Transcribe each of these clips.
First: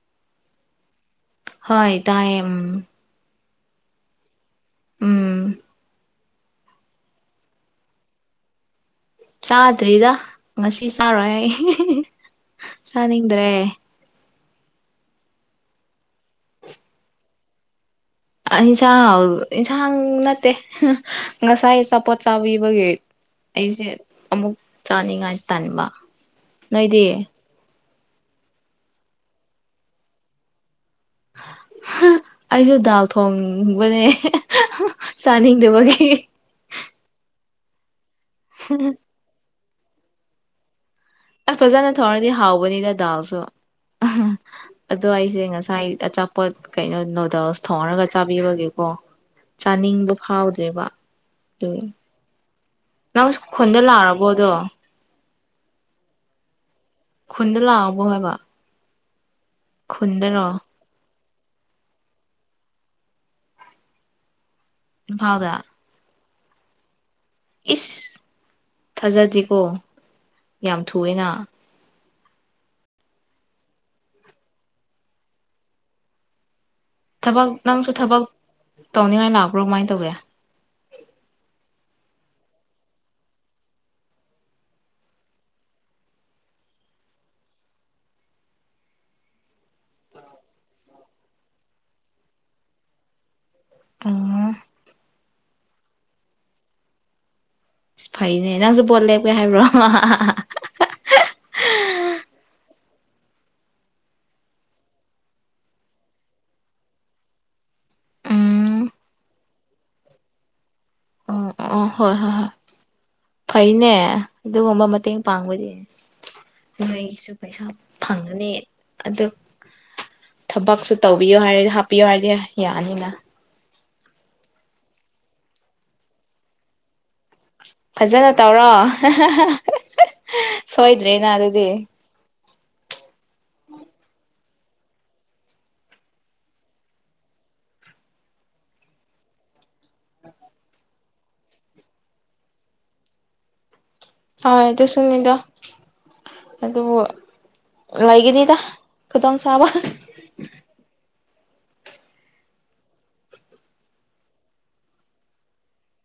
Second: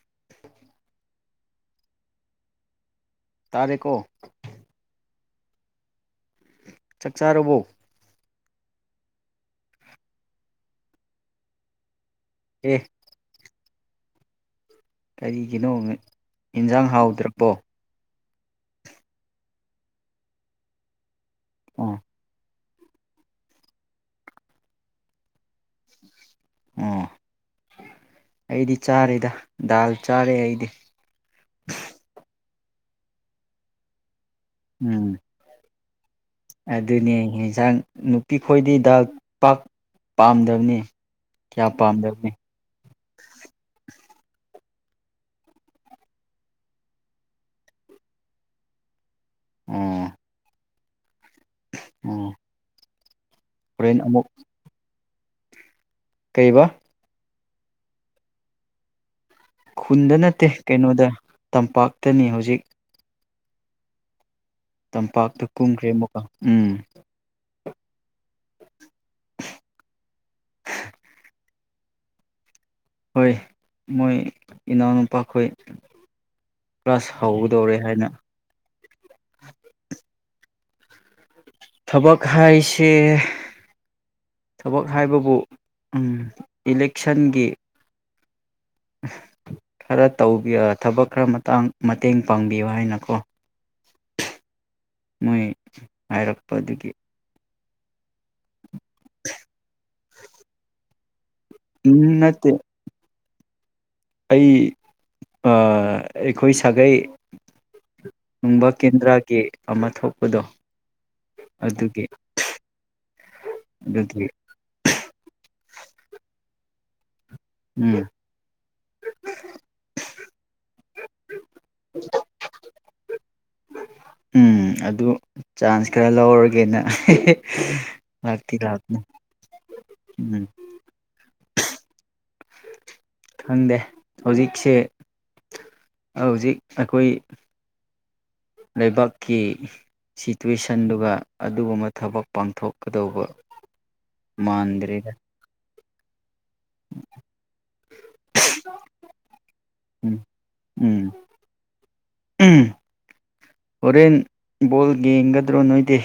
[unintelligible] ꯍꯣꯏ ꯇꯥꯏꯌꯦꯝ ꯇꯔꯦꯀꯣ ꯎꯝ ꯆꯛ ꯆꯥꯔꯕꯣ ꯆꯥꯗ꯭ꯔꯤꯗ ꯉꯁꯤ ꯆꯥꯔꯣꯏ ꯑꯩ ꯑꯦ ꯊꯥꯅꯤꯡꯗ꯭ꯔꯦ ꯀꯔꯤꯒꯤꯅꯣ ꯑꯦꯟꯖꯥꯡ ꯍꯥꯎꯇ꯭ꯔꯕꯣ ꯑ ꯍꯤꯟꯁꯥꯡ ꯑꯦꯟꯁꯥꯡ ꯅꯠꯇꯦ ꯉꯁꯥꯏ ꯑꯣ ꯑꯆꯥꯄꯣꯠ ꯆꯥꯕꯩ ꯕꯒꯤ ꯑꯩꯖꯦ ꯑꯃꯨꯛ ꯆꯥꯅꯤꯡꯉꯥꯏ ꯇꯟꯕ ꯅꯣꯏꯗꯤ ꯑꯣ ꯑꯩꯗꯤ ꯆꯥꯔꯦꯗ ꯗꯥꯜ ꯆꯥꯔꯦ ꯑꯩꯗꯤ ꯍ ꯑꯩꯖꯨ ꯗꯥꯜ ꯊꯣꯡꯕꯅꯦ ꯎꯝ ꯇꯥꯅꯤꯡꯗꯕꯒꯤ ꯑꯗꯨꯅꯤ ꯍꯦꯟꯁꯥꯡ ꯅꯨꯄꯤ ꯈꯣꯏꯗꯤ ꯗꯥꯜ ꯄꯥꯛ ꯄꯥꯝꯗꯕꯅꯦ ꯑꯁ ꯐꯖꯅ ꯊꯣꯡꯉꯥꯗꯤ ꯍꯥꯎꯕꯅꯤꯗ ꯗꯥꯜꯁꯨ ꯑꯗꯣ ꯑꯩꯖꯦ ꯉꯁꯥꯏ ꯑꯆꯥꯄꯣꯠ ꯀꯩꯅꯣ ꯅꯨꯗꯜꯁ ꯊꯣꯡꯔꯒ ꯆꯥꯕꯤꯕꯒꯤꯀꯣ ꯆꯥꯅꯤꯡꯕ ꯐꯥꯎꯗ꯭ꯔꯦꯕ ꯑꯗꯨꯒꯤ ꯎꯝ ꯅꯪ ꯈꯨꯟꯗ ꯂꯥꯛꯑꯕꯣ ꯑꯗꯣ ꯀꯩꯕ ꯈꯨꯟꯗ ꯂꯥꯛꯑꯕꯣ ꯍꯥꯏꯕ ꯈꯨꯟꯗ ꯈꯨꯟꯗꯔꯣ ꯅꯠꯇꯦ ꯀꯩꯅꯣꯗ ꯇꯝꯄꯥꯛꯇꯅꯤ ꯍꯧꯖꯤꯛ ꯇꯝꯄꯥꯛꯇ ꯏꯝꯐꯥꯜꯗ ꯀꯨꯝꯈ꯭ꯔꯦ ꯑꯃꯨꯛꯀ ꯎꯝ ꯏꯁ ꯊꯥꯖꯗꯦꯀꯣ ꯌꯥꯝ ꯊꯨꯌꯦꯅ ꯍꯣꯏ ꯃꯣꯏ ꯏꯅꯥꯎꯅꯨꯄꯥꯈꯣꯏ ꯀ꯭ꯂꯥꯁ ꯊꯕꯛ ꯍꯧꯗꯧꯔꯦ ꯅꯪꯁꯨ ꯍꯥꯏꯅ ꯊꯕꯛ ꯇꯧꯅꯤꯡꯉꯥꯏ ꯂꯥꯛꯄ꯭ꯔꯣ ꯀꯃꯥꯏ ꯇꯧꯒꯦ ꯊꯕꯛ ꯍꯥꯏꯁꯦ ꯊꯕꯛ ꯍꯥꯏꯕꯕꯨ ꯎꯝ ꯏꯂꯦꯛꯁꯟꯒꯤ ꯈꯔ ꯇꯧꯕꯤ ꯊꯕꯛ ꯈꯔ ꯃꯇꯥꯡ ꯃꯇꯦꯡ ꯄꯥꯡꯕꯤꯌꯨ ꯍꯥꯏꯅꯀꯣ ꯇꯨꯡꯉꯣꯢ ꯃꯣꯏ ꯍꯥꯏꯔꯛꯄ ꯑꯗꯨꯒꯤ ꯐꯩꯅꯦ ꯅꯪꯁꯨ ꯚꯣꯠ ꯂꯦꯞꯀꯦ ꯍꯥꯏꯕ꯭ꯔꯣ ꯎꯝ ꯅꯠꯇꯦ ꯑꯩ ꯑꯥ ꯑꯩꯈꯣꯏ ꯁꯥꯒꯩ ꯒꯨꯝꯕ ꯎꯝ ꯀꯦꯟꯗ꯭ꯔꯒꯤ ꯑꯃ ꯊꯣꯛꯄꯗꯣ ꯑꯣ ꯑꯣ ꯑꯗꯨꯒꯤ ꯍꯣꯏ ꯍꯣꯏ ꯍꯣꯏ ꯐꯩꯅꯦ ꯑꯗꯨꯒꯤ ꯑꯗꯨꯒꯨꯝꯕ ꯃꯇꯦꯡ ꯄꯥꯡꯕꯗꯤ ꯅꯣꯏꯒꯤꯁꯨ ꯄꯩꯁꯥ ꯎꯝ ꯐꯪꯉꯥꯅꯤ ꯑꯅꯤ ꯑꯗꯨ ꯊꯕꯛꯁꯨ ꯇꯧꯕꯤꯌꯣ ꯍꯥꯏꯔꯗꯤ ꯍꯥꯞꯄꯤꯌꯨ ꯍꯥꯏꯔꯗꯤ ꯌꯥꯅꯤꯅ ꯎꯝ ꯑꯗꯨ ꯆꯥꯟꯁ ꯈꯔ ꯂꯧꯔꯒꯦꯅ ꯐꯖꯅ ꯂꯥꯛꯇꯤ ꯇꯧꯔꯣ ꯂꯥꯛꯄꯅꯦ ꯎꯝ ꯁꯣꯏꯗ꯭ꯔꯦꯅ ꯑꯗꯨꯗꯤ ꯈꯪꯗꯦ ꯍꯧꯖꯤꯛꯁꯦ ꯍꯧꯖꯤꯛ ꯑꯩꯈꯣꯏ ꯂꯩꯕꯥꯛꯀꯤ ꯁꯤꯇꯨꯋꯦꯁꯟꯗꯨꯒ ꯑꯗꯨꯒꯨꯝꯕ ꯊꯕꯛ ꯄꯥꯡꯊꯣꯛꯀꯗꯧꯕ ꯍꯣꯏ ꯑꯗꯨ ꯃꯥꯟꯗ꯭ꯔꯦ ꯁꯨꯅꯤꯗ ꯑꯗꯨ ꯂꯩꯒꯤꯅꯤꯗ ꯈꯨꯗꯣꯡ ꯆꯥꯕ ꯎꯝ ꯎꯝ ꯎꯝ ꯎꯝ ꯍꯣꯔꯦꯟ ꯕꯣꯜ ꯌꯦꯡꯒꯗ꯭ꯔꯣ ꯅꯣꯏꯗꯤ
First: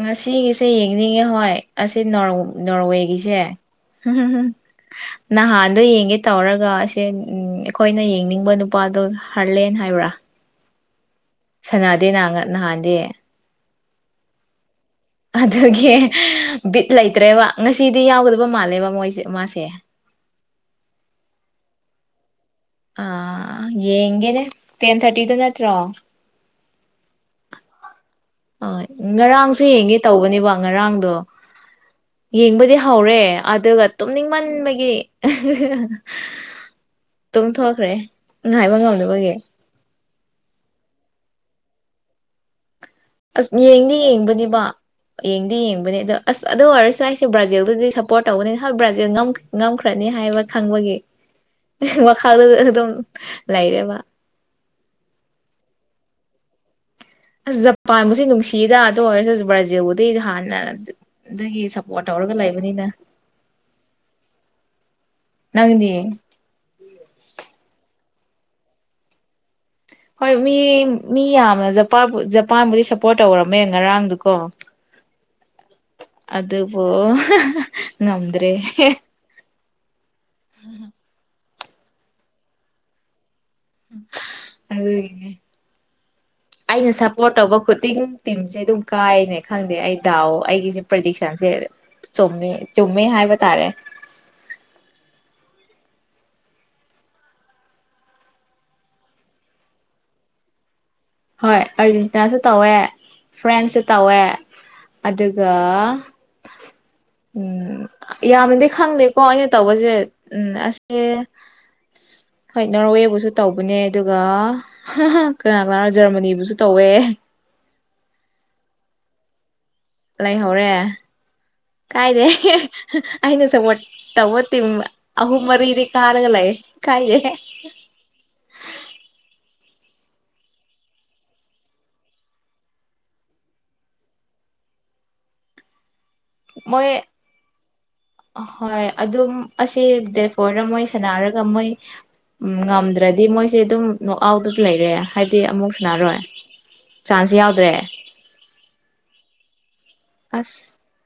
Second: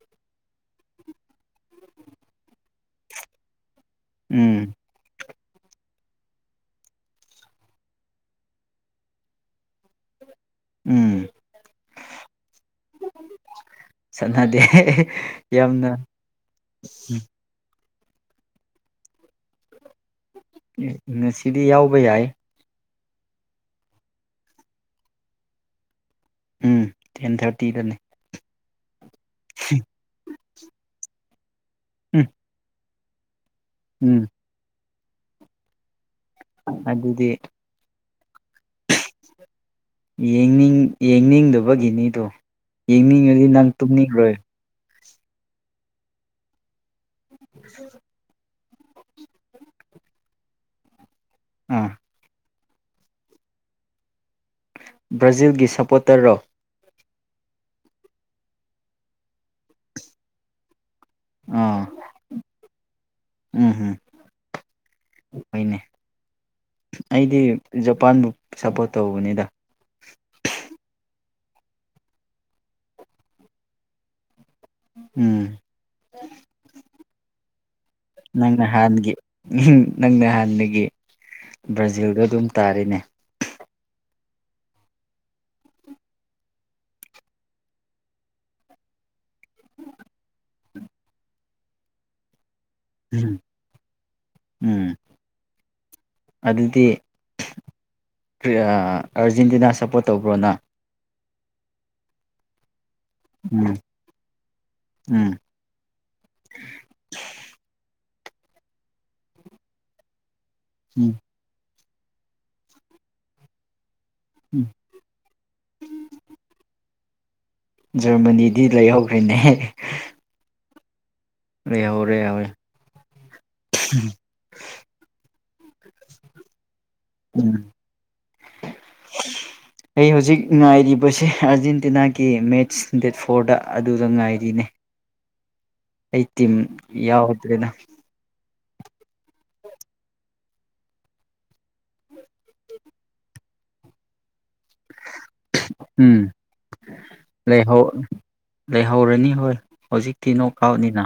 ꯉꯁꯤꯒꯤꯁꯦ ꯌꯦꯡꯅꯤꯡꯉꯦ ꯍꯣꯏ ꯑꯁꯤ ꯅꯣꯔ ꯅꯣꯔꯋꯦꯒꯤꯁꯦ ꯎꯝ ꯅꯍꯥꯟꯗꯣ ꯌꯦꯡꯒꯦ ꯇꯧꯔꯒ ꯑꯁꯦ ꯑꯩꯈꯣꯏꯅ ꯌꯦꯡꯅꯤꯡꯕ ꯅꯨꯄꯥꯗꯣ ꯍꯥꯔꯂꯦꯟ ꯍꯥꯏꯕ꯭ꯔꯥ ꯎꯝ ꯁꯥꯟꯅꯗꯦꯅ ꯅꯍꯥꯟꯗꯤ ꯁꯅꯗꯦ ꯑꯗꯨꯒꯤ ꯕꯤꯠ ꯂꯩꯇ꯭ꯔꯦꯕ ꯉꯁꯤꯗꯤ ꯌꯥꯎꯒꯗꯕ ꯃꯥꯜꯂꯦꯕ ꯃꯣꯏꯁꯦ ꯃꯥꯁꯦ ꯉꯁꯤꯗꯤ ꯌꯥꯎꯕ ꯌꯥꯏ ꯑꯥ ꯌꯦꯡꯒꯦꯅꯦ ꯇꯦꯟ ꯊꯥꯔꯇꯤꯗ ꯅꯠꯇ꯭ꯔꯣ ꯎꯝ ꯇꯦꯟ ꯊꯥꯔꯇꯤꯗꯅꯦ ꯑꯣꯏ ꯉꯔꯥꯡꯁꯨ ꯌꯦꯡꯒꯦ ꯇꯧꯕꯅꯦꯕ ꯉꯔꯥꯡꯗꯣ ꯎꯝ ꯌꯦꯡꯕ ꯍꯧꯔꯦ ꯑꯗꯨꯒ ꯎꯝ ꯇꯨꯝꯅꯤꯡꯃꯟꯕꯒꯤ ꯑꯗꯨꯗꯤ ꯇꯨꯡ ꯊꯣꯛꯈ꯭ꯔꯦ ꯉꯥꯏꯕ ꯉꯝꯗꯕꯒꯤ ꯌꯦꯡꯅꯤꯡ ꯌꯦꯡꯅꯤꯡꯗꯕꯒꯤꯅꯤꯗꯣ ꯌꯦꯡꯅꯤꯡꯉꯗꯤ ꯑꯁ ꯅꯪ ꯌꯦꯡꯗꯤ ꯇꯨꯝꯅꯤꯡꯔꯣꯏ ꯌꯦꯡꯕꯅꯤꯕ ꯌꯦꯡꯗꯤ ꯌꯦꯡꯕꯅꯤ ꯑꯗꯣ ꯑꯁ ꯑꯗꯨ ꯑꯣꯏꯔꯁꯨ ꯑꯩꯁꯦ ꯕ꯭ꯔꯥꯖꯤꯜꯗꯗꯤ ꯁꯞ ꯄꯣꯔꯠ ꯇꯧꯒꯅꯤ ꯍ ꯕ꯭ꯔꯥꯖꯤꯜ ꯉꯝ ꯉꯝꯈ꯭ꯔꯅꯤ ꯍꯥꯏꯕ ꯈꯪꯕꯒꯤ ꯑꯥ ꯃꯈꯥꯗꯨ ꯑꯗꯨꯝ ꯂꯩꯔꯦꯕ ꯕ꯭ꯔꯥꯖꯤꯜꯒꯤ ꯁꯄꯣꯔꯇꯔꯔꯣ ꯑꯁ ꯖꯄꯥꯟꯕꯨꯁꯤ ꯅꯨꯡꯁꯤꯗ ꯑꯗꯨ ꯑꯣꯏꯔꯁꯨ ꯕ꯭ꯔꯥꯖꯤꯜꯕꯨꯗꯩꯗꯤ ꯍꯥꯟꯅ ꯑꯗꯒꯤ ꯑꯥ ꯁꯞꯄꯣꯔꯠ ꯇꯧꯔꯒ ꯂꯩꯕꯅꯤꯅ ꯎꯝ ꯍꯨꯝ ꯅꯪꯗꯤ ꯑꯩꯗꯤ ꯖꯄꯥꯟꯕꯨ ꯁꯞꯄꯣꯔꯠ ꯇꯧꯕꯅꯤꯗ ꯍꯣꯏ ꯃꯤ ꯃꯤ ꯌꯥꯝꯅ ꯖꯄꯥꯟꯕꯨ ꯖꯄꯥꯟꯕꯨꯗꯤ ꯁꯞꯄꯣꯔꯠ ꯇꯧꯔꯝꯃꯦ ꯉꯔꯥꯡꯗꯨꯀꯣ ꯎꯝ ꯑꯗꯨꯕꯨ ꯉꯝꯗ꯭ꯔꯦ ꯅꯪ ꯅꯍꯥꯟꯒꯤ ꯅꯪ ꯅꯍꯥꯟꯗꯒꯤ ꯕ꯭ꯔꯥꯖꯤꯜꯗꯣ ꯑꯗꯨꯝ ꯇꯥꯔꯦꯅꯦ ꯑꯗꯨꯒꯤꯅꯦ [inaudible] ꯑꯩꯅ ꯁꯞꯄꯣꯔꯠ ꯇꯧꯕ ꯈꯨꯗꯤꯡ ꯇꯤꯝꯁꯦ ꯑꯗꯨꯝ ꯀꯥꯏꯑꯅꯦ ꯈꯪꯗꯦ ꯑꯩ ꯗꯥꯎꯑꯣ ꯑꯩꯒꯤꯁꯦ ꯄ꯭ꯔꯗꯤꯛꯁꯟꯁꯦ ꯆꯨꯝꯃꯦ ꯆꯨꯝꯃꯦ ꯎꯝ ꯍꯥꯏꯕ ꯇꯥꯔꯦ ꯎꯝ ꯑꯗꯨꯗꯤ ꯀ꯭ꯔꯤ ꯑ ꯑꯥꯔꯖꯦꯟꯇꯤꯅꯥ ꯁꯞꯄꯣꯔꯠ ꯇꯧꯕ꯭ꯔꯣ ꯅꯪ ꯍꯣꯏ ꯑꯔꯖꯦꯟꯇꯤꯅꯥꯁꯨ ꯇꯧꯋꯦ ꯎꯝ ꯐ꯭ꯔꯦꯟꯁꯨ ꯇꯧꯋꯦ ꯎꯝ ꯑꯗꯨꯒ ꯎꯝ ꯌꯥꯝꯅꯗꯤ ꯈꯪꯗꯦꯀꯣ ꯑꯩꯅ ꯇꯧꯕꯁꯦ ꯎꯝ ꯑꯁꯦ ꯎꯝ ꯍꯣꯏ ꯅꯣꯔꯋꯦꯕꯨꯁꯨ ꯇꯧꯕꯅꯦ ꯑꯗꯨꯒ ꯎꯝ ꯀꯅꯥ ꯀꯅꯥ ꯖꯔꯃꯅꯤꯕꯨꯁꯨ ꯇꯧꯋꯦ ꯖꯔꯃꯅꯤꯗꯤ ꯂꯩꯍꯧꯈ꯭ꯔꯤꯅꯦ ꯂꯩꯍꯧꯔꯦ ꯀꯥꯏꯗꯦ ꯍꯧꯔꯦ ꯑꯩꯅ ꯁꯞꯄꯣꯠ ꯇꯧꯋꯥ ꯇ ꯑꯍꯨꯝ ꯃꯔꯤꯗꯤ ꯀꯥꯔꯒ ꯂꯩꯦ ꯀꯥꯏꯗꯦ [inaudible] ꯑꯩ ꯍꯧꯖꯤꯛ ꯉꯥꯏꯔꯤꯕꯁꯦ ꯑꯥꯔꯖꯦꯟꯇꯤꯅꯥꯒꯤ ꯃꯦꯠꯁ ꯗꯦꯠ ꯐꯣꯔꯗ ꯑꯗꯨꯗ ꯉꯥꯏꯔꯤꯅꯦ ꯑꯩ ꯇꯤꯝ ꯃꯣꯏ ꯌꯥꯎꯗ꯭ꯔꯦꯗ ꯍꯣꯏ ꯑꯗꯨꯝ ꯑꯁꯤ ꯗꯦꯠ ꯐꯣꯔꯗ ꯃꯣꯏ ꯁꯥꯟꯅꯔꯒ ꯃꯣꯏ ꯎꯝ ꯉꯝꯗ꯭ꯔꯗꯤ ꯃꯣꯏꯁꯦ ꯑꯗꯨꯝ ꯅꯣꯛ ꯑꯥꯎꯠ ꯂꯩꯔꯦ ꯍꯥꯏꯗꯤ ꯑꯃꯨꯛ ꯁꯨꯅꯥꯔꯣꯏ ꯎꯝ ꯆꯥꯟꯁ ꯌꯥꯎꯗ꯭ꯔꯦ ꯂꯩꯍꯧ ꯂꯩꯍꯧꯔꯅꯤ ꯍꯣꯏ ꯍꯧꯖꯤꯛꯇꯤ ꯅꯣꯛ ꯑꯁ ꯑꯥꯎꯠꯅꯤꯅ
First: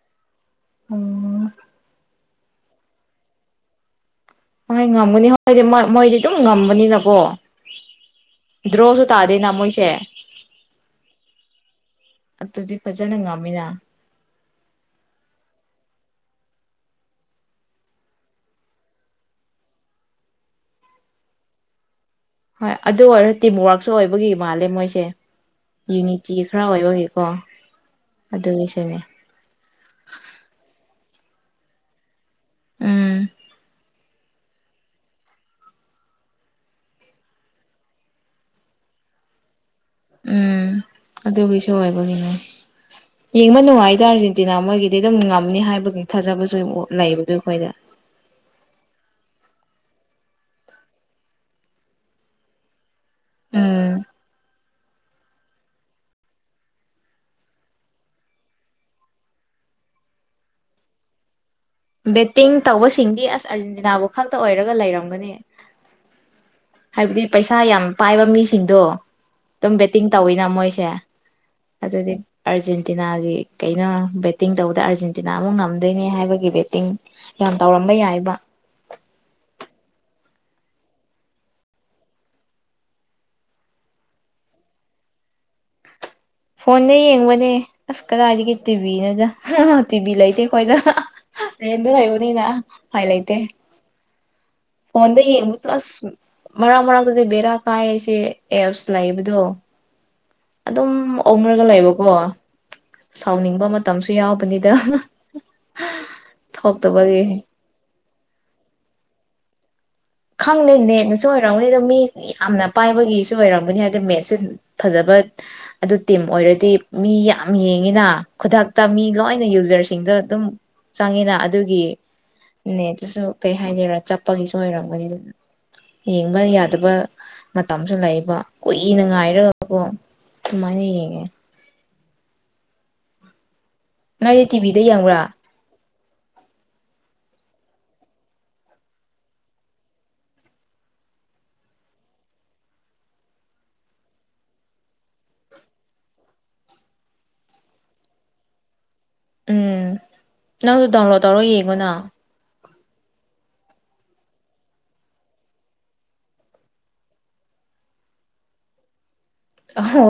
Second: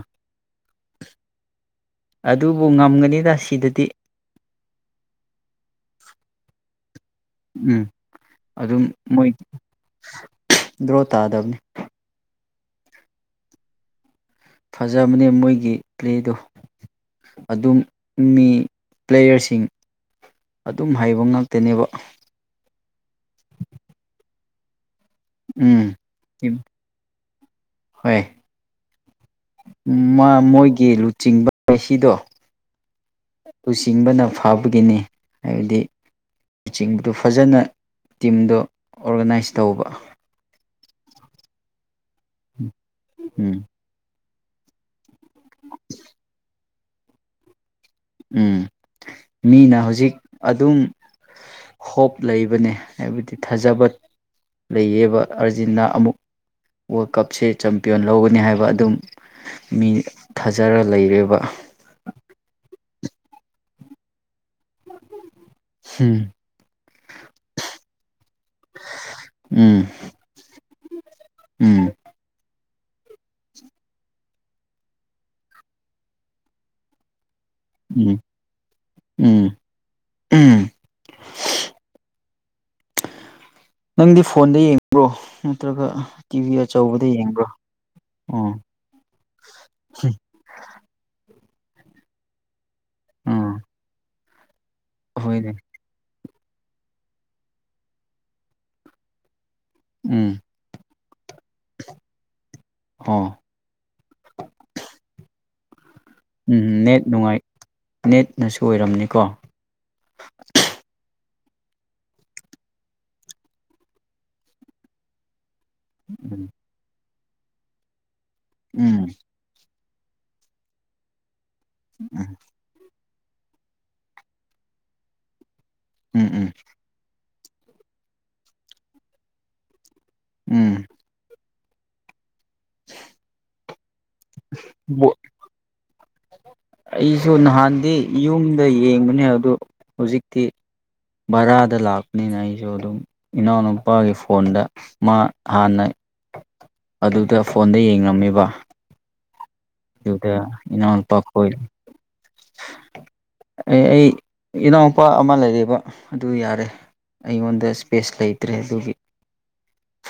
ꯎꯝ ꯑꯗꯨꯕꯨ ꯉꯝꯒꯅꯤꯗ ꯁꯤꯗꯗꯤ ꯍꯣꯏ ꯉꯝꯒꯅꯤ ꯍꯣꯏꯗꯤ ꯃꯣꯏꯗꯤ ꯑꯗꯨꯝ ꯉꯝꯕꯅꯤꯅꯀꯣ ꯎꯝ ꯑꯗꯨꯝ ꯗ꯭ꯔꯣꯁꯨ ꯃꯣꯏ ꯇꯥꯗꯦꯅ ꯃꯣꯏꯁꯦ ꯗ꯭ꯔꯣ ꯇꯥꯗꯕꯅꯤ ꯑꯗꯨꯗꯤ ꯐꯖꯅ ꯉꯝꯃꯤꯗ ꯐꯖꯕꯅꯦ ꯃꯣꯏꯒꯤ ꯄ꯭ꯂꯦꯗꯣ ꯑꯗꯨꯝ ꯃꯤ ꯄ꯭ꯂꯦꯌꯔꯁꯤꯡ ꯑꯗꯨꯝ ꯍꯩꯕ ꯉꯥꯛꯇꯅꯦꯕ ꯍꯣꯏ ꯑꯗꯨ ꯑꯣꯏꯔꯣ ꯇꯤꯝꯋꯥꯔꯛꯁꯨ ꯑꯣꯏꯕꯒꯤ ꯃꯥꯜꯂꯦ ꯃꯣꯏꯁꯦ ꯎꯝ ꯌꯨꯅꯤꯇꯤ ꯇꯤꯝ ꯈꯔ ꯑꯣꯏꯕꯒꯤ ꯀꯣ ꯍꯣꯏ ꯑꯗꯨꯒꯤꯁꯨꯅꯦ ꯃꯣꯏꯒꯤ ꯂꯨꯆꯤꯡꯕ ꯃꯦꯁꯤꯗꯣ ꯎꯝ ꯂꯨꯆꯤꯡꯕꯅ ꯐꯥꯕꯒꯤꯅꯤ ꯍꯥꯏꯕꯗꯤ ꯂꯨꯆꯤꯡꯕꯗꯨ ꯐꯖꯅ ꯇꯤꯝꯗꯣ ꯑꯣꯔꯒꯅꯥꯏꯁ ꯇꯧꯕ ꯎꯝ ꯑꯗꯨꯒꯤꯁꯨ ꯑꯣꯏꯕꯒꯤꯅꯦ ꯌꯦꯡꯕ ꯎꯝ ꯅꯨꯡꯉꯥꯏꯗ ꯇꯤꯏ ꯃꯣꯏꯒꯤꯗꯤ ꯑꯗꯨꯝ ꯉꯝꯅꯤ ꯍꯥꯏꯕꯒꯤ ꯊꯥꯖꯕꯁꯨ ꯂꯩꯗ ꯑꯩꯈꯣꯏꯗ ꯎꯝ ꯃꯤꯅ ꯍꯧꯖꯤꯛ ꯑꯗꯨꯝ ꯍꯣꯞ ꯂꯩꯕꯅꯦ ꯍꯥꯏꯕꯗꯤ ꯊꯥꯖꯕ ꯎꯝ ꯂꯩꯌꯦꯕ ꯑꯥꯔꯖꯦꯟꯇꯤꯅꯥ ꯑꯃꯨꯛ ꯋꯥꯔꯜ ꯀꯞꯁꯦ ꯆꯦꯝꯄꯤꯌꯟ ꯂꯧꯒꯅꯤ ꯍꯥꯏꯕ ꯑꯗꯨꯝ ꯃꯤ ꯊꯥꯖꯔ ꯂꯩꯔꯦꯕ ꯕꯦꯠꯇꯤꯡ ꯇꯧꯕꯁꯤꯡꯗꯤ ꯑꯁ ꯑꯥꯔꯖꯦꯟꯇꯤꯅꯥꯕꯨ ꯈꯛꯇ ꯑꯣꯏꯔꯒ ꯂꯩꯔꯝꯒꯅꯤ ꯍꯨꯝ ꯍꯥꯏꯕꯗꯤ ꯄꯩꯁꯥ ꯌꯥꯝ ꯄꯥꯏꯕ ꯃꯤꯁꯤꯡꯗꯣ ꯑꯗꯨꯝ ꯎꯝ ꯕꯦꯠꯇꯤꯡ ꯇꯧꯋꯤꯅ ꯃꯣꯏꯁꯦ ꯎꯝ ꯑꯗꯨꯗꯤ ꯑꯥꯔꯖꯦꯟꯇꯤꯅꯥꯒꯤ ꯀꯩꯅꯣ ꯕꯦꯠꯇꯤꯡ ꯇꯧꯕꯗ ꯑꯥꯔꯖꯦꯟꯇꯤꯅꯥ ꯑꯃꯨꯛ ꯉꯝꯗꯣꯏꯅꯤ ꯍꯥꯏꯕꯒꯤ ꯕꯦꯠꯇꯤꯡ ꯌꯥꯝ ꯇꯧꯔꯝꯕ ꯎꯝ ꯌꯥꯏꯕ ꯎꯝ ꯎꯝ ꯅꯪꯗꯤ ꯐꯣꯟꯗ ꯌꯦꯡꯕ꯭ꯔꯣ ꯅꯠꯇ꯭ꯔꯒ ꯇꯤꯚꯤ ꯐꯣꯟꯗ ꯑꯆꯧꯕꯗ ꯌꯦꯡꯕ꯭ꯔꯣ ꯌꯦꯡꯕꯅꯦ ꯑꯁ ꯀꯗꯥꯏꯗꯒꯤ ꯑꯣ ꯇꯤꯚꯤꯅꯤꯗ ꯇꯤꯚꯤ ꯂꯩꯇꯦ ꯑꯩꯈꯣꯏꯗ ꯍꯦꯟꯗ ꯂꯩꯕꯅꯤꯅ ꯂꯩꯕꯅꯣꯅ ꯎꯄꯥꯢ ꯂꯩꯇꯦ ꯑꯥ ꯐꯣꯟꯗ ꯍꯣꯏꯅꯦ ꯌꯦꯡꯕꯁꯨ ꯑꯁ ꯃꯔꯛ ꯃꯔꯥꯛꯇꯗꯤ ꯕꯦꯔꯥ ꯀꯥꯏ ꯁꯤ ꯑꯦꯞꯁ ꯂꯩꯕꯗꯣ ꯎꯝ ꯑꯗꯨꯝ ꯑꯣꯟꯔꯒ ꯂꯩꯕꯀꯣ ꯑꯣ ꯁꯥꯎꯅꯤꯡꯕ ꯇꯝꯁꯨ ꯌꯥꯎꯕꯅꯤꯗ ꯎꯝ ꯅꯦꯠ ꯊꯣꯛꯇꯕꯒꯤ ꯅꯨꯡꯉꯥꯏ ꯅꯦꯠꯅꯁꯨ ꯑꯣꯏꯔꯝꯅꯤꯀꯣ ꯈꯪꯗꯦ ꯅꯦꯠꯅꯁꯨ ꯑꯣꯏꯔꯝꯒꯅꯤ ꯃꯤ ꯌꯥꯝꯅ ꯄꯥꯏꯕꯒꯤꯁꯨ ꯑꯣꯏꯔꯝꯒꯅꯤ ꯍꯥꯏꯗꯤ ꯃꯦꯠꯁꯦ ꯐꯖꯕ ꯑꯗꯨ ꯇꯤꯝ ꯎꯝ ꯑꯣꯏꯔꯗꯤ ꯃꯤ ꯌꯥꯝ ꯌꯦꯡꯉꯤꯅ ꯈꯨꯗꯛꯇ ꯃꯤ ꯎꯝ ꯂꯣꯏꯅ ꯌꯨꯖꯔꯁ ꯑꯗꯨꯝ ꯆꯪꯉꯤꯅ ꯑꯗꯨꯒꯤ ꯎꯝ ꯅꯦꯠꯇꯨꯁꯨ ꯀꯩ ꯍꯥꯏꯁꯤꯔ ꯆꯥꯞꯄꯒꯤꯁꯨ ꯑꯣꯏꯔꯝ ꯎꯝ ꯌꯦꯡꯕ ꯌꯥꯗꯕ ꯃꯇꯝꯁꯨ ꯂꯩꯕ ꯀꯨꯏꯅ ꯉꯥꯏꯔꯒ ꯑꯣ ꯎꯝ ꯁꯨꯃꯥꯏꯅ ꯌꯦꯡꯉꯦ ꯅꯪꯗꯤ ꯇꯤꯚꯤꯗ ꯋꯥ ꯌꯦꯡꯕ꯭ꯔꯥ ꯑꯩꯁꯨ ꯅꯍꯥꯟꯗꯤ ꯌꯨꯝꯗ ꯌꯦꯡꯕꯅꯦ ꯑꯗꯨ ꯍꯧꯖꯤꯛꯇꯤ ꯕꯥꯔꯥꯗ ꯂꯥꯛꯄꯅꯤꯅ ꯑꯩꯁꯨ ꯑꯗꯨꯝ ꯏꯅꯥꯎꯅꯨꯄꯥꯒꯤ ꯐꯣꯟꯗ ꯃꯥ ꯍꯥꯟꯅꯩ ꯑꯗꯨꯗ ꯐꯣꯟꯗ ꯌꯦꯡꯉꯝꯃꯤꯕ ꯎꯝ ꯅꯪꯖꯨ ꯗꯥꯎꯟꯂꯣꯗ ꯇꯧꯔ ꯌꯦꯡꯉꯨꯅ ꯑꯦ ꯑꯩ ꯏꯅꯥꯎꯄꯥ ꯑꯃ ꯂꯩꯔꯦꯕ ꯑꯗꯨ ꯌꯥꯔꯦ ꯑꯩꯉꯣꯟꯗ ꯏꯁ꯭ꯄꯦꯁ ꯂꯩꯇ꯭ꯔꯦ ꯑꯗꯨꯒꯤ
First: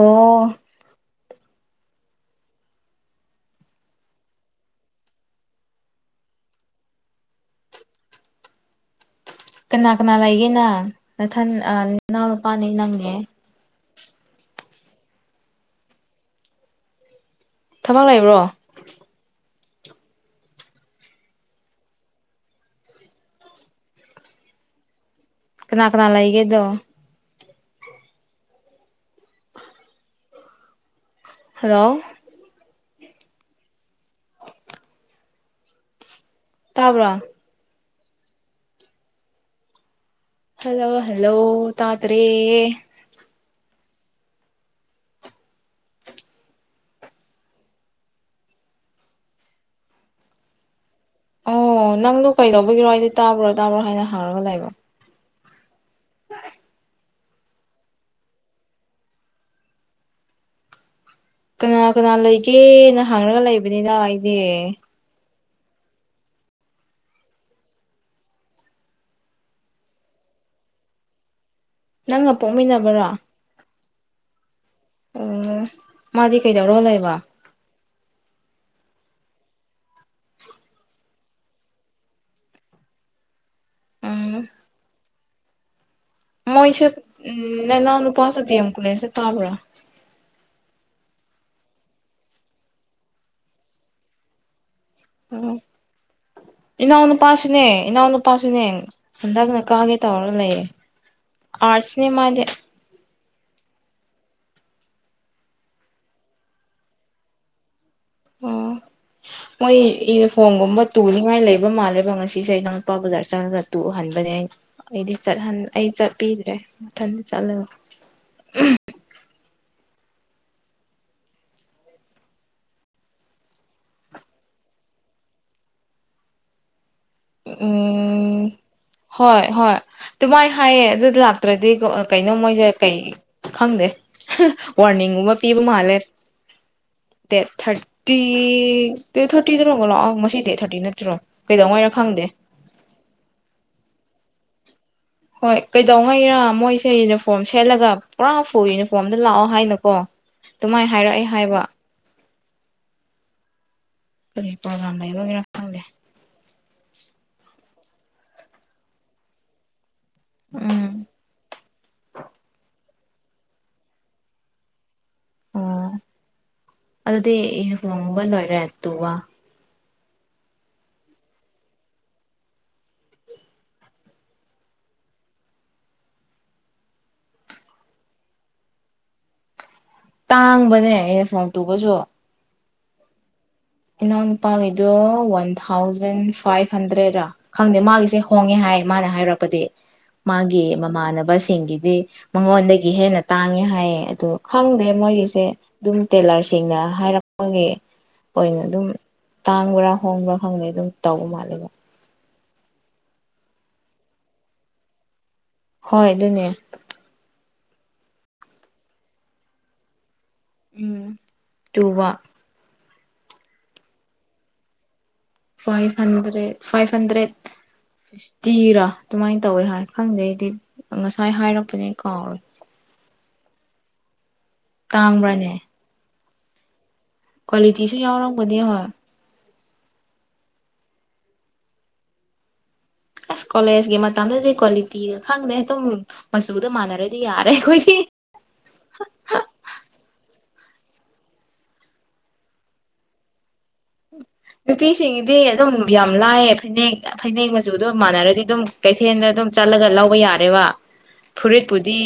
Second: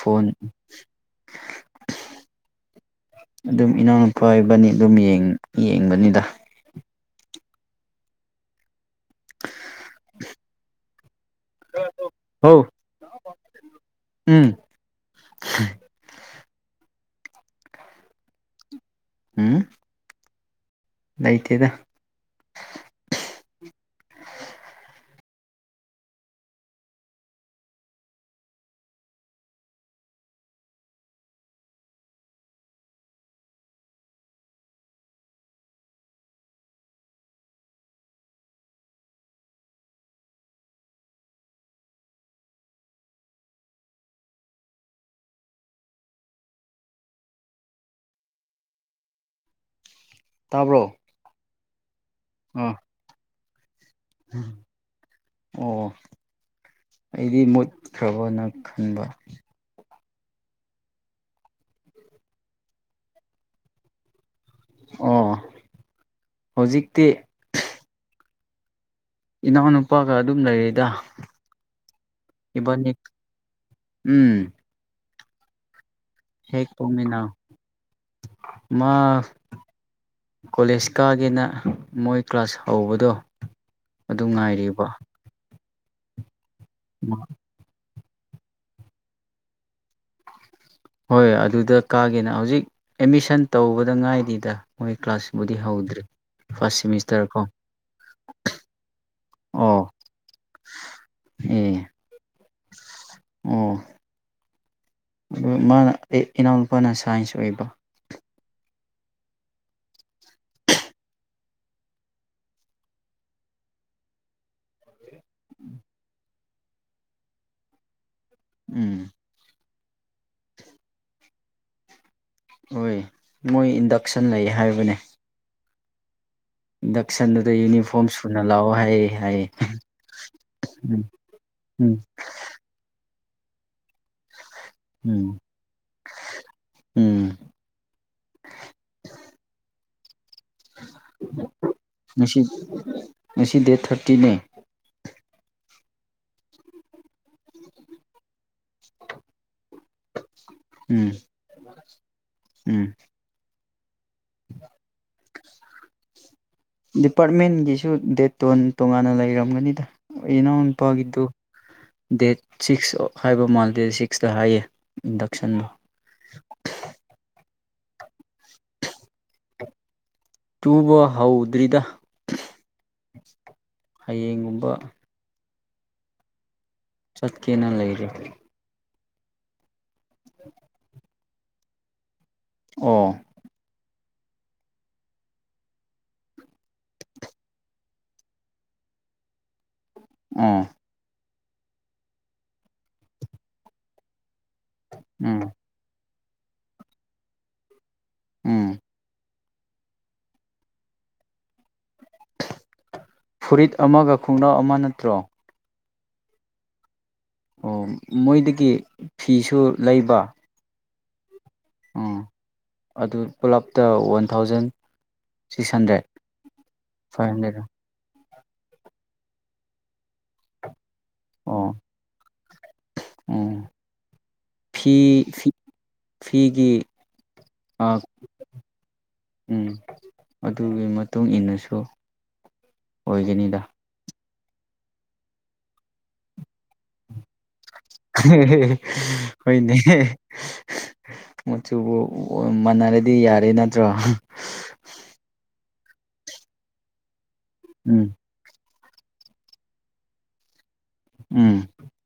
ꯐꯣꯟ ꯑꯗꯨꯝ ꯏꯅꯥꯎꯅꯨꯄꯥ ꯏꯕꯥꯅꯤ ꯑꯗꯨꯝ ꯌꯦꯡ ꯌꯦꯡꯕꯅꯤꯗ ꯀꯅꯥ ꯀꯅꯥ ꯂꯩꯒꯦ ꯅꯪ ꯅꯊꯟ ꯑꯥ ꯍꯧ ꯅꯅꯥꯎꯅꯨꯄꯥꯅꯦ ꯅꯪꯅꯦ ꯎꯝ [inaudible] ꯊꯕꯛ ꯂꯩꯕ꯭ꯔꯣ ꯎꯝ ꯂꯩꯇꯦꯗ ꯀꯅꯥ ꯀꯅꯥ ꯂꯩꯒꯦ ꯑꯗꯣ ꯍꯜꯂꯣ ꯇꯥꯕ꯭ꯔꯥ ꯍꯜꯂꯣ ꯍꯜꯂꯣ ꯇꯥꯗ꯭ꯔꯦ ꯇꯥꯕ꯭ꯔꯣ ꯑꯣ ꯅꯪꯗꯣ ꯑꯥ ꯀꯩꯗꯧꯕꯒꯤꯔꯣ ꯑꯩꯗꯤ ꯇꯥꯕ꯭ꯔꯣ ꯇꯥꯕ꯭ꯔꯣ ꯍꯥꯏꯅ ꯍꯥꯡꯉꯒ ꯂꯩꯕ ꯑꯣ [inaudible] ꯑꯩꯗꯤ ꯃꯨꯠꯈ꯭ꯔꯕꯣꯅ ꯈꯟꯕ ꯀꯅꯥ ꯀꯅꯥ ꯂꯩꯒꯦꯅ ꯍꯪꯉꯒ ꯂꯩꯕꯅꯤꯅ ꯑꯩꯗꯤ ꯑꯣ ꯍꯧꯖꯤꯛꯇꯤ ꯏꯅꯥꯎꯅꯨꯄꯥꯒ ꯑꯗꯨꯝ ꯂꯩꯔꯤꯗ ꯅꯪꯒ ꯏꯕꯥꯅꯤ ꯄꯣꯛꯃꯤꯟꯅꯕꯔꯣ ꯎꯝ ꯎꯝ ꯍꯦꯛ ꯄꯣꯛꯃꯤꯟꯅ ꯃꯥ ꯀꯣꯂꯦꯖ ꯀꯥ__ ꯀꯥꯒꯦꯅ ꯃꯣꯏ ꯀ꯭ꯂꯥꯁ ꯍꯧꯕꯗꯣ ꯑꯗꯨ ꯎꯝ ꯉꯥꯏꯔꯤꯕ ꯃꯣꯏꯁꯨ [inaudible] ꯎꯝ ꯅꯅꯥꯎ ꯅꯨꯄꯥꯁꯨ ꯗꯤ ꯑꯦꯝ ꯀꯣꯂꯦꯖꯇ ꯀꯥꯕ꯭ꯔꯥ ꯍꯣꯏ ꯑꯗꯨꯗ ꯀꯥꯒꯦꯅ ꯍꯧꯖꯤꯛ ꯑꯦꯠꯃꯤꯁꯟ ꯇꯧꯕꯗ ꯉꯥꯏꯔꯤꯗ ꯃꯣꯏ ꯎꯝ ꯀ꯭ꯂꯥꯁꯕꯨꯗꯤ ꯍꯧꯗ꯭ꯔꯤ ꯐꯥꯔꯁ ꯁꯦꯃꯤꯁꯇꯔ ꯀꯣ ꯏꯅꯥꯎꯅꯨꯄꯥꯁꯨꯅꯦ ꯏꯅꯥꯎꯅꯨꯄꯥꯁꯨꯅꯦ ꯍꯟꯗꯛꯅ ꯑꯣ ꯀꯥꯒꯦ ꯇꯧꯔꯒ ꯂꯩꯌꯦ ꯑꯦ ꯑꯥꯔꯠꯁꯅꯦ ꯃꯥꯗꯤ ꯑꯣ ꯎꯝ ꯃꯥꯅ ꯑꯩ ꯏꯅꯥꯎꯅꯨꯄꯥꯅ ꯁꯥꯏꯟꯁ ꯑꯣꯏꯕ ꯑꯣ [inaudible] ꯃꯣꯏ ꯏꯌꯨꯐꯣꯝꯒꯨꯝꯕ ꯇꯨꯅꯤꯉꯥꯏ ꯂꯩꯕ ꯃꯥꯜꯂꯦꯕ ꯉꯁꯤꯁꯦ ꯏꯅꯥꯎꯅꯨꯄꯥ ꯕꯖꯥꯔ ꯆꯪꯉꯒ__ ꯇꯨꯍꯟꯕꯅꯦ ꯑꯩ ꯑꯩꯗꯤ ꯆꯠꯍꯟ ꯑꯩ ꯆꯠꯄꯤꯗ꯭ꯔꯦ ꯃꯊꯟ ꯆꯠꯂꯒ ꯎꯝ ꯍꯣꯏ ꯃꯣꯏ ꯏꯟꯗꯛꯁꯟ ꯂꯩ ꯍꯥꯏꯕꯅꯦ ꯏꯟꯗꯛꯁꯟꯗꯨꯗ ꯌꯨꯅꯤꯐꯣꯔꯝ ꯁꯨꯅ ꯎꯝ ꯂꯥꯛꯑꯣ ꯍꯥꯏꯌꯦ ꯍꯥꯏꯌꯦ ꯍꯣꯏ ꯍꯣꯏ ꯇꯨꯃꯥꯏ ꯍꯌꯦ ꯎꯝ ꯂꯥꯞ ꯇ꯭ꯔꯗꯤꯀꯣ ꯎꯝ ꯑ ꯀꯩꯅꯣ ꯃꯣꯏꯖꯦ ꯀꯩ ꯈꯪꯗꯦ ꯎꯝ ꯋꯥꯔꯅꯤꯡꯒꯨꯝꯕ ꯄꯤ ꯃꯥꯜꯂꯦ ꯎꯝ ꯗꯦꯠ ꯊꯥꯔꯇꯤ ꯗꯦꯠ ꯊꯥꯔꯇꯤꯗ ꯅꯣꯡꯃ ꯂꯥꯛꯑꯣ ꯉꯁꯤ ꯗꯦ ꯊꯔꯇꯤ ꯅꯠꯇ꯭ꯔꯣ ꯀꯩꯗꯧꯉꯩꯔꯛ ꯉꯁꯤ ꯉꯁꯤ ꯗꯦꯠ ꯊꯥꯔꯇꯤꯅꯦ ꯍꯣꯏ ꯀꯩꯗꯧꯉꯩꯔꯥ ꯃꯣꯏꯁꯦ ꯌꯨꯅꯤꯐꯣꯔꯝ ꯁꯦꯠꯂꯒ ꯄꯨꯔꯥꯐꯨ ꯌꯨꯅꯤꯐꯣꯔꯝꯗ ꯂꯥꯛꯑꯣ ꯍꯥꯏꯅꯀꯣ ꯗꯨꯃꯥꯏ ꯎꯝ ꯍꯥꯏꯔꯛ ꯑꯩ ꯍꯥꯏꯕ ꯎꯝ ꯀꯔꯤ ꯄ꯭ꯔꯣꯒ꯭ꯔꯝ ꯂꯩꯕꯒꯤꯔ ꯈꯪꯗꯦ ꯗꯤꯄꯥꯔꯠꯃꯦꯟꯒꯤꯁꯨ ꯗꯦꯠ ꯇꯣꯟ ꯇꯣꯉꯥꯟꯅ ꯂꯩꯔꯝꯒꯅꯤꯗ ꯑꯩ ꯏꯅꯥꯎ ꯎꯝ ꯅꯨꯄꯥꯒꯤꯗꯨ ꯗꯦꯠ ꯁꯤꯛꯁ ꯍꯥꯏꯕ ꯃꯥꯜꯦ ꯗꯦꯠ ꯁꯤꯛꯁꯇ ꯍꯥꯏꯌꯦ ꯏꯟꯗꯛꯁꯟꯗꯣ ꯑꯣ ꯑꯗꯨꯗꯤ ꯏ ꯐꯣꯡꯕ ꯂꯣꯏꯔꯦ ꯇꯨꯕ ꯇꯨꯕ ꯍꯧꯗ꯭ꯔꯤꯗ ꯍꯌꯦꯡꯒꯨꯝꯕ ꯆꯠꯀꯦꯅ ꯂꯩꯔꯤ ꯇꯥꯡꯕꯅꯦ ꯌꯨꯅꯤꯐꯣꯝ ꯇꯨꯕꯁꯨ ꯑꯣ ꯏꯅꯥꯎꯅꯨꯄꯥꯒꯤꯗꯣ ꯋꯥꯟ ꯊꯥꯎꯖꯟ ꯐꯥꯏꯚ ꯍꯟꯗ꯭ꯔꯦꯗꯔ ꯈꯪꯗꯦ ꯃꯥꯒꯤꯁꯦ ꯍꯣꯡꯉꯦ ꯍꯥꯏ ꯃꯥꯅ ꯍꯥꯏꯔꯛꯄꯗꯤ ꯑꯣ ꯃꯥꯒꯤ ꯃꯃꯥꯟꯅꯕꯁꯤꯡꯒꯤꯗꯤ ꯃꯉꯣꯟꯗꯒꯤ ꯍꯦꯟꯅ ꯇꯥꯡꯉꯦ ꯍꯥꯏꯌꯦ ꯑꯗꯣ ꯈꯪꯗꯦ ꯎꯝ ꯃꯣꯏꯒꯤꯁꯦ ꯑꯗꯨꯝ ꯇꯦꯂꯔꯁꯤꯡꯅ ꯍꯥꯏꯔꯛꯄꯒꯤ ꯑꯣꯏꯅ ꯎꯝ ꯑꯗꯨꯝ ꯇꯥꯡꯕ꯭ꯔꯥ ꯍꯣꯡꯕ꯭ꯔꯥ ꯈꯪꯗꯦ ꯑꯗꯨꯝ ꯇꯧꯕ ꯃꯥꯜꯂꯦꯕ ꯐꯨꯔꯤꯠ ꯑꯃꯒ ꯈꯣꯡꯒ꯭ꯔꯥꯎ ꯑꯃ ꯅꯠꯇ꯭ꯔꯣ ꯍꯣꯏ ꯑꯗꯨꯅꯦ ꯑꯣ ꯃꯣꯏꯗꯒꯤ ꯐꯤꯁꯨ ꯂꯩꯕ ꯎꯝ ꯎꯝ ꯇꯨꯕ ꯑꯗꯨ ꯄꯨꯂꯞꯇ one thousand five hundred five hundred ꯇꯤꯔꯥ ꯑꯗꯨꯃꯥꯏ ꯇꯧꯋꯦ ꯍꯥꯏ ꯈꯪꯗꯦ ꯑꯩꯗꯤ ꯉꯁꯥꯏ ꯑꯣ ꯍꯥꯏꯔꯛꯄꯅꯦ ꯀꯥꯎꯔꯦ ꯎꯝ ꯐꯤ ꯐꯤ ꯇꯥꯡꯕ꯭ꯔꯅꯦ ꯐꯤꯒꯤ ꯀ꯭ꯋꯥꯂꯤꯇꯤꯁꯨ ꯑꯥ ꯌꯥꯎꯔꯝꯒꯅꯤ ꯍꯣꯏ ꯎꯝ ꯑꯗꯨꯒꯤ ꯃꯇꯨꯡ ꯏꯟꯅꯁꯨ ꯑꯁ ꯑꯣꯏꯒꯅꯤꯗ ꯀꯣꯂꯦꯖꯀꯤ ꯃꯇꯝꯗꯗꯤ ꯀ꯭ꯋꯥꯂꯤꯇꯤꯒ ꯈꯪꯗꯦ ꯑꯗꯨꯝ ꯃꯆꯨꯗ ꯃꯥꯟꯅꯔꯗꯤ ꯌꯥꯔꯦ ꯈꯣꯏꯗꯤ ꯍꯣꯏꯅꯦ ꯃꯆꯨꯕꯨ ꯃꯥꯟꯅꯔꯗꯤ ꯌꯥꯔꯦ ꯅꯠꯇ꯭ꯔꯣ ꯅꯨꯄꯤꯁꯤꯡꯗꯤ ꯑꯗꯨꯝ ꯌꯥꯝ ꯂꯥꯏꯌꯦ ꯐꯅꯦꯛ ꯐꯅꯦꯛ ꯃꯆꯨꯗ ꯎꯝ ꯃꯥꯟꯅꯔꯗꯤ ꯑꯗꯨꯝ ꯀꯩꯊꯦꯜꯗ ꯑꯗꯨꯝ ꯆꯠꯂꯒ ꯂꯧꯕ ꯌꯥꯔꯦꯕ ꯎꯝ ꯐꯨꯔꯤꯠꯄꯨꯗꯤ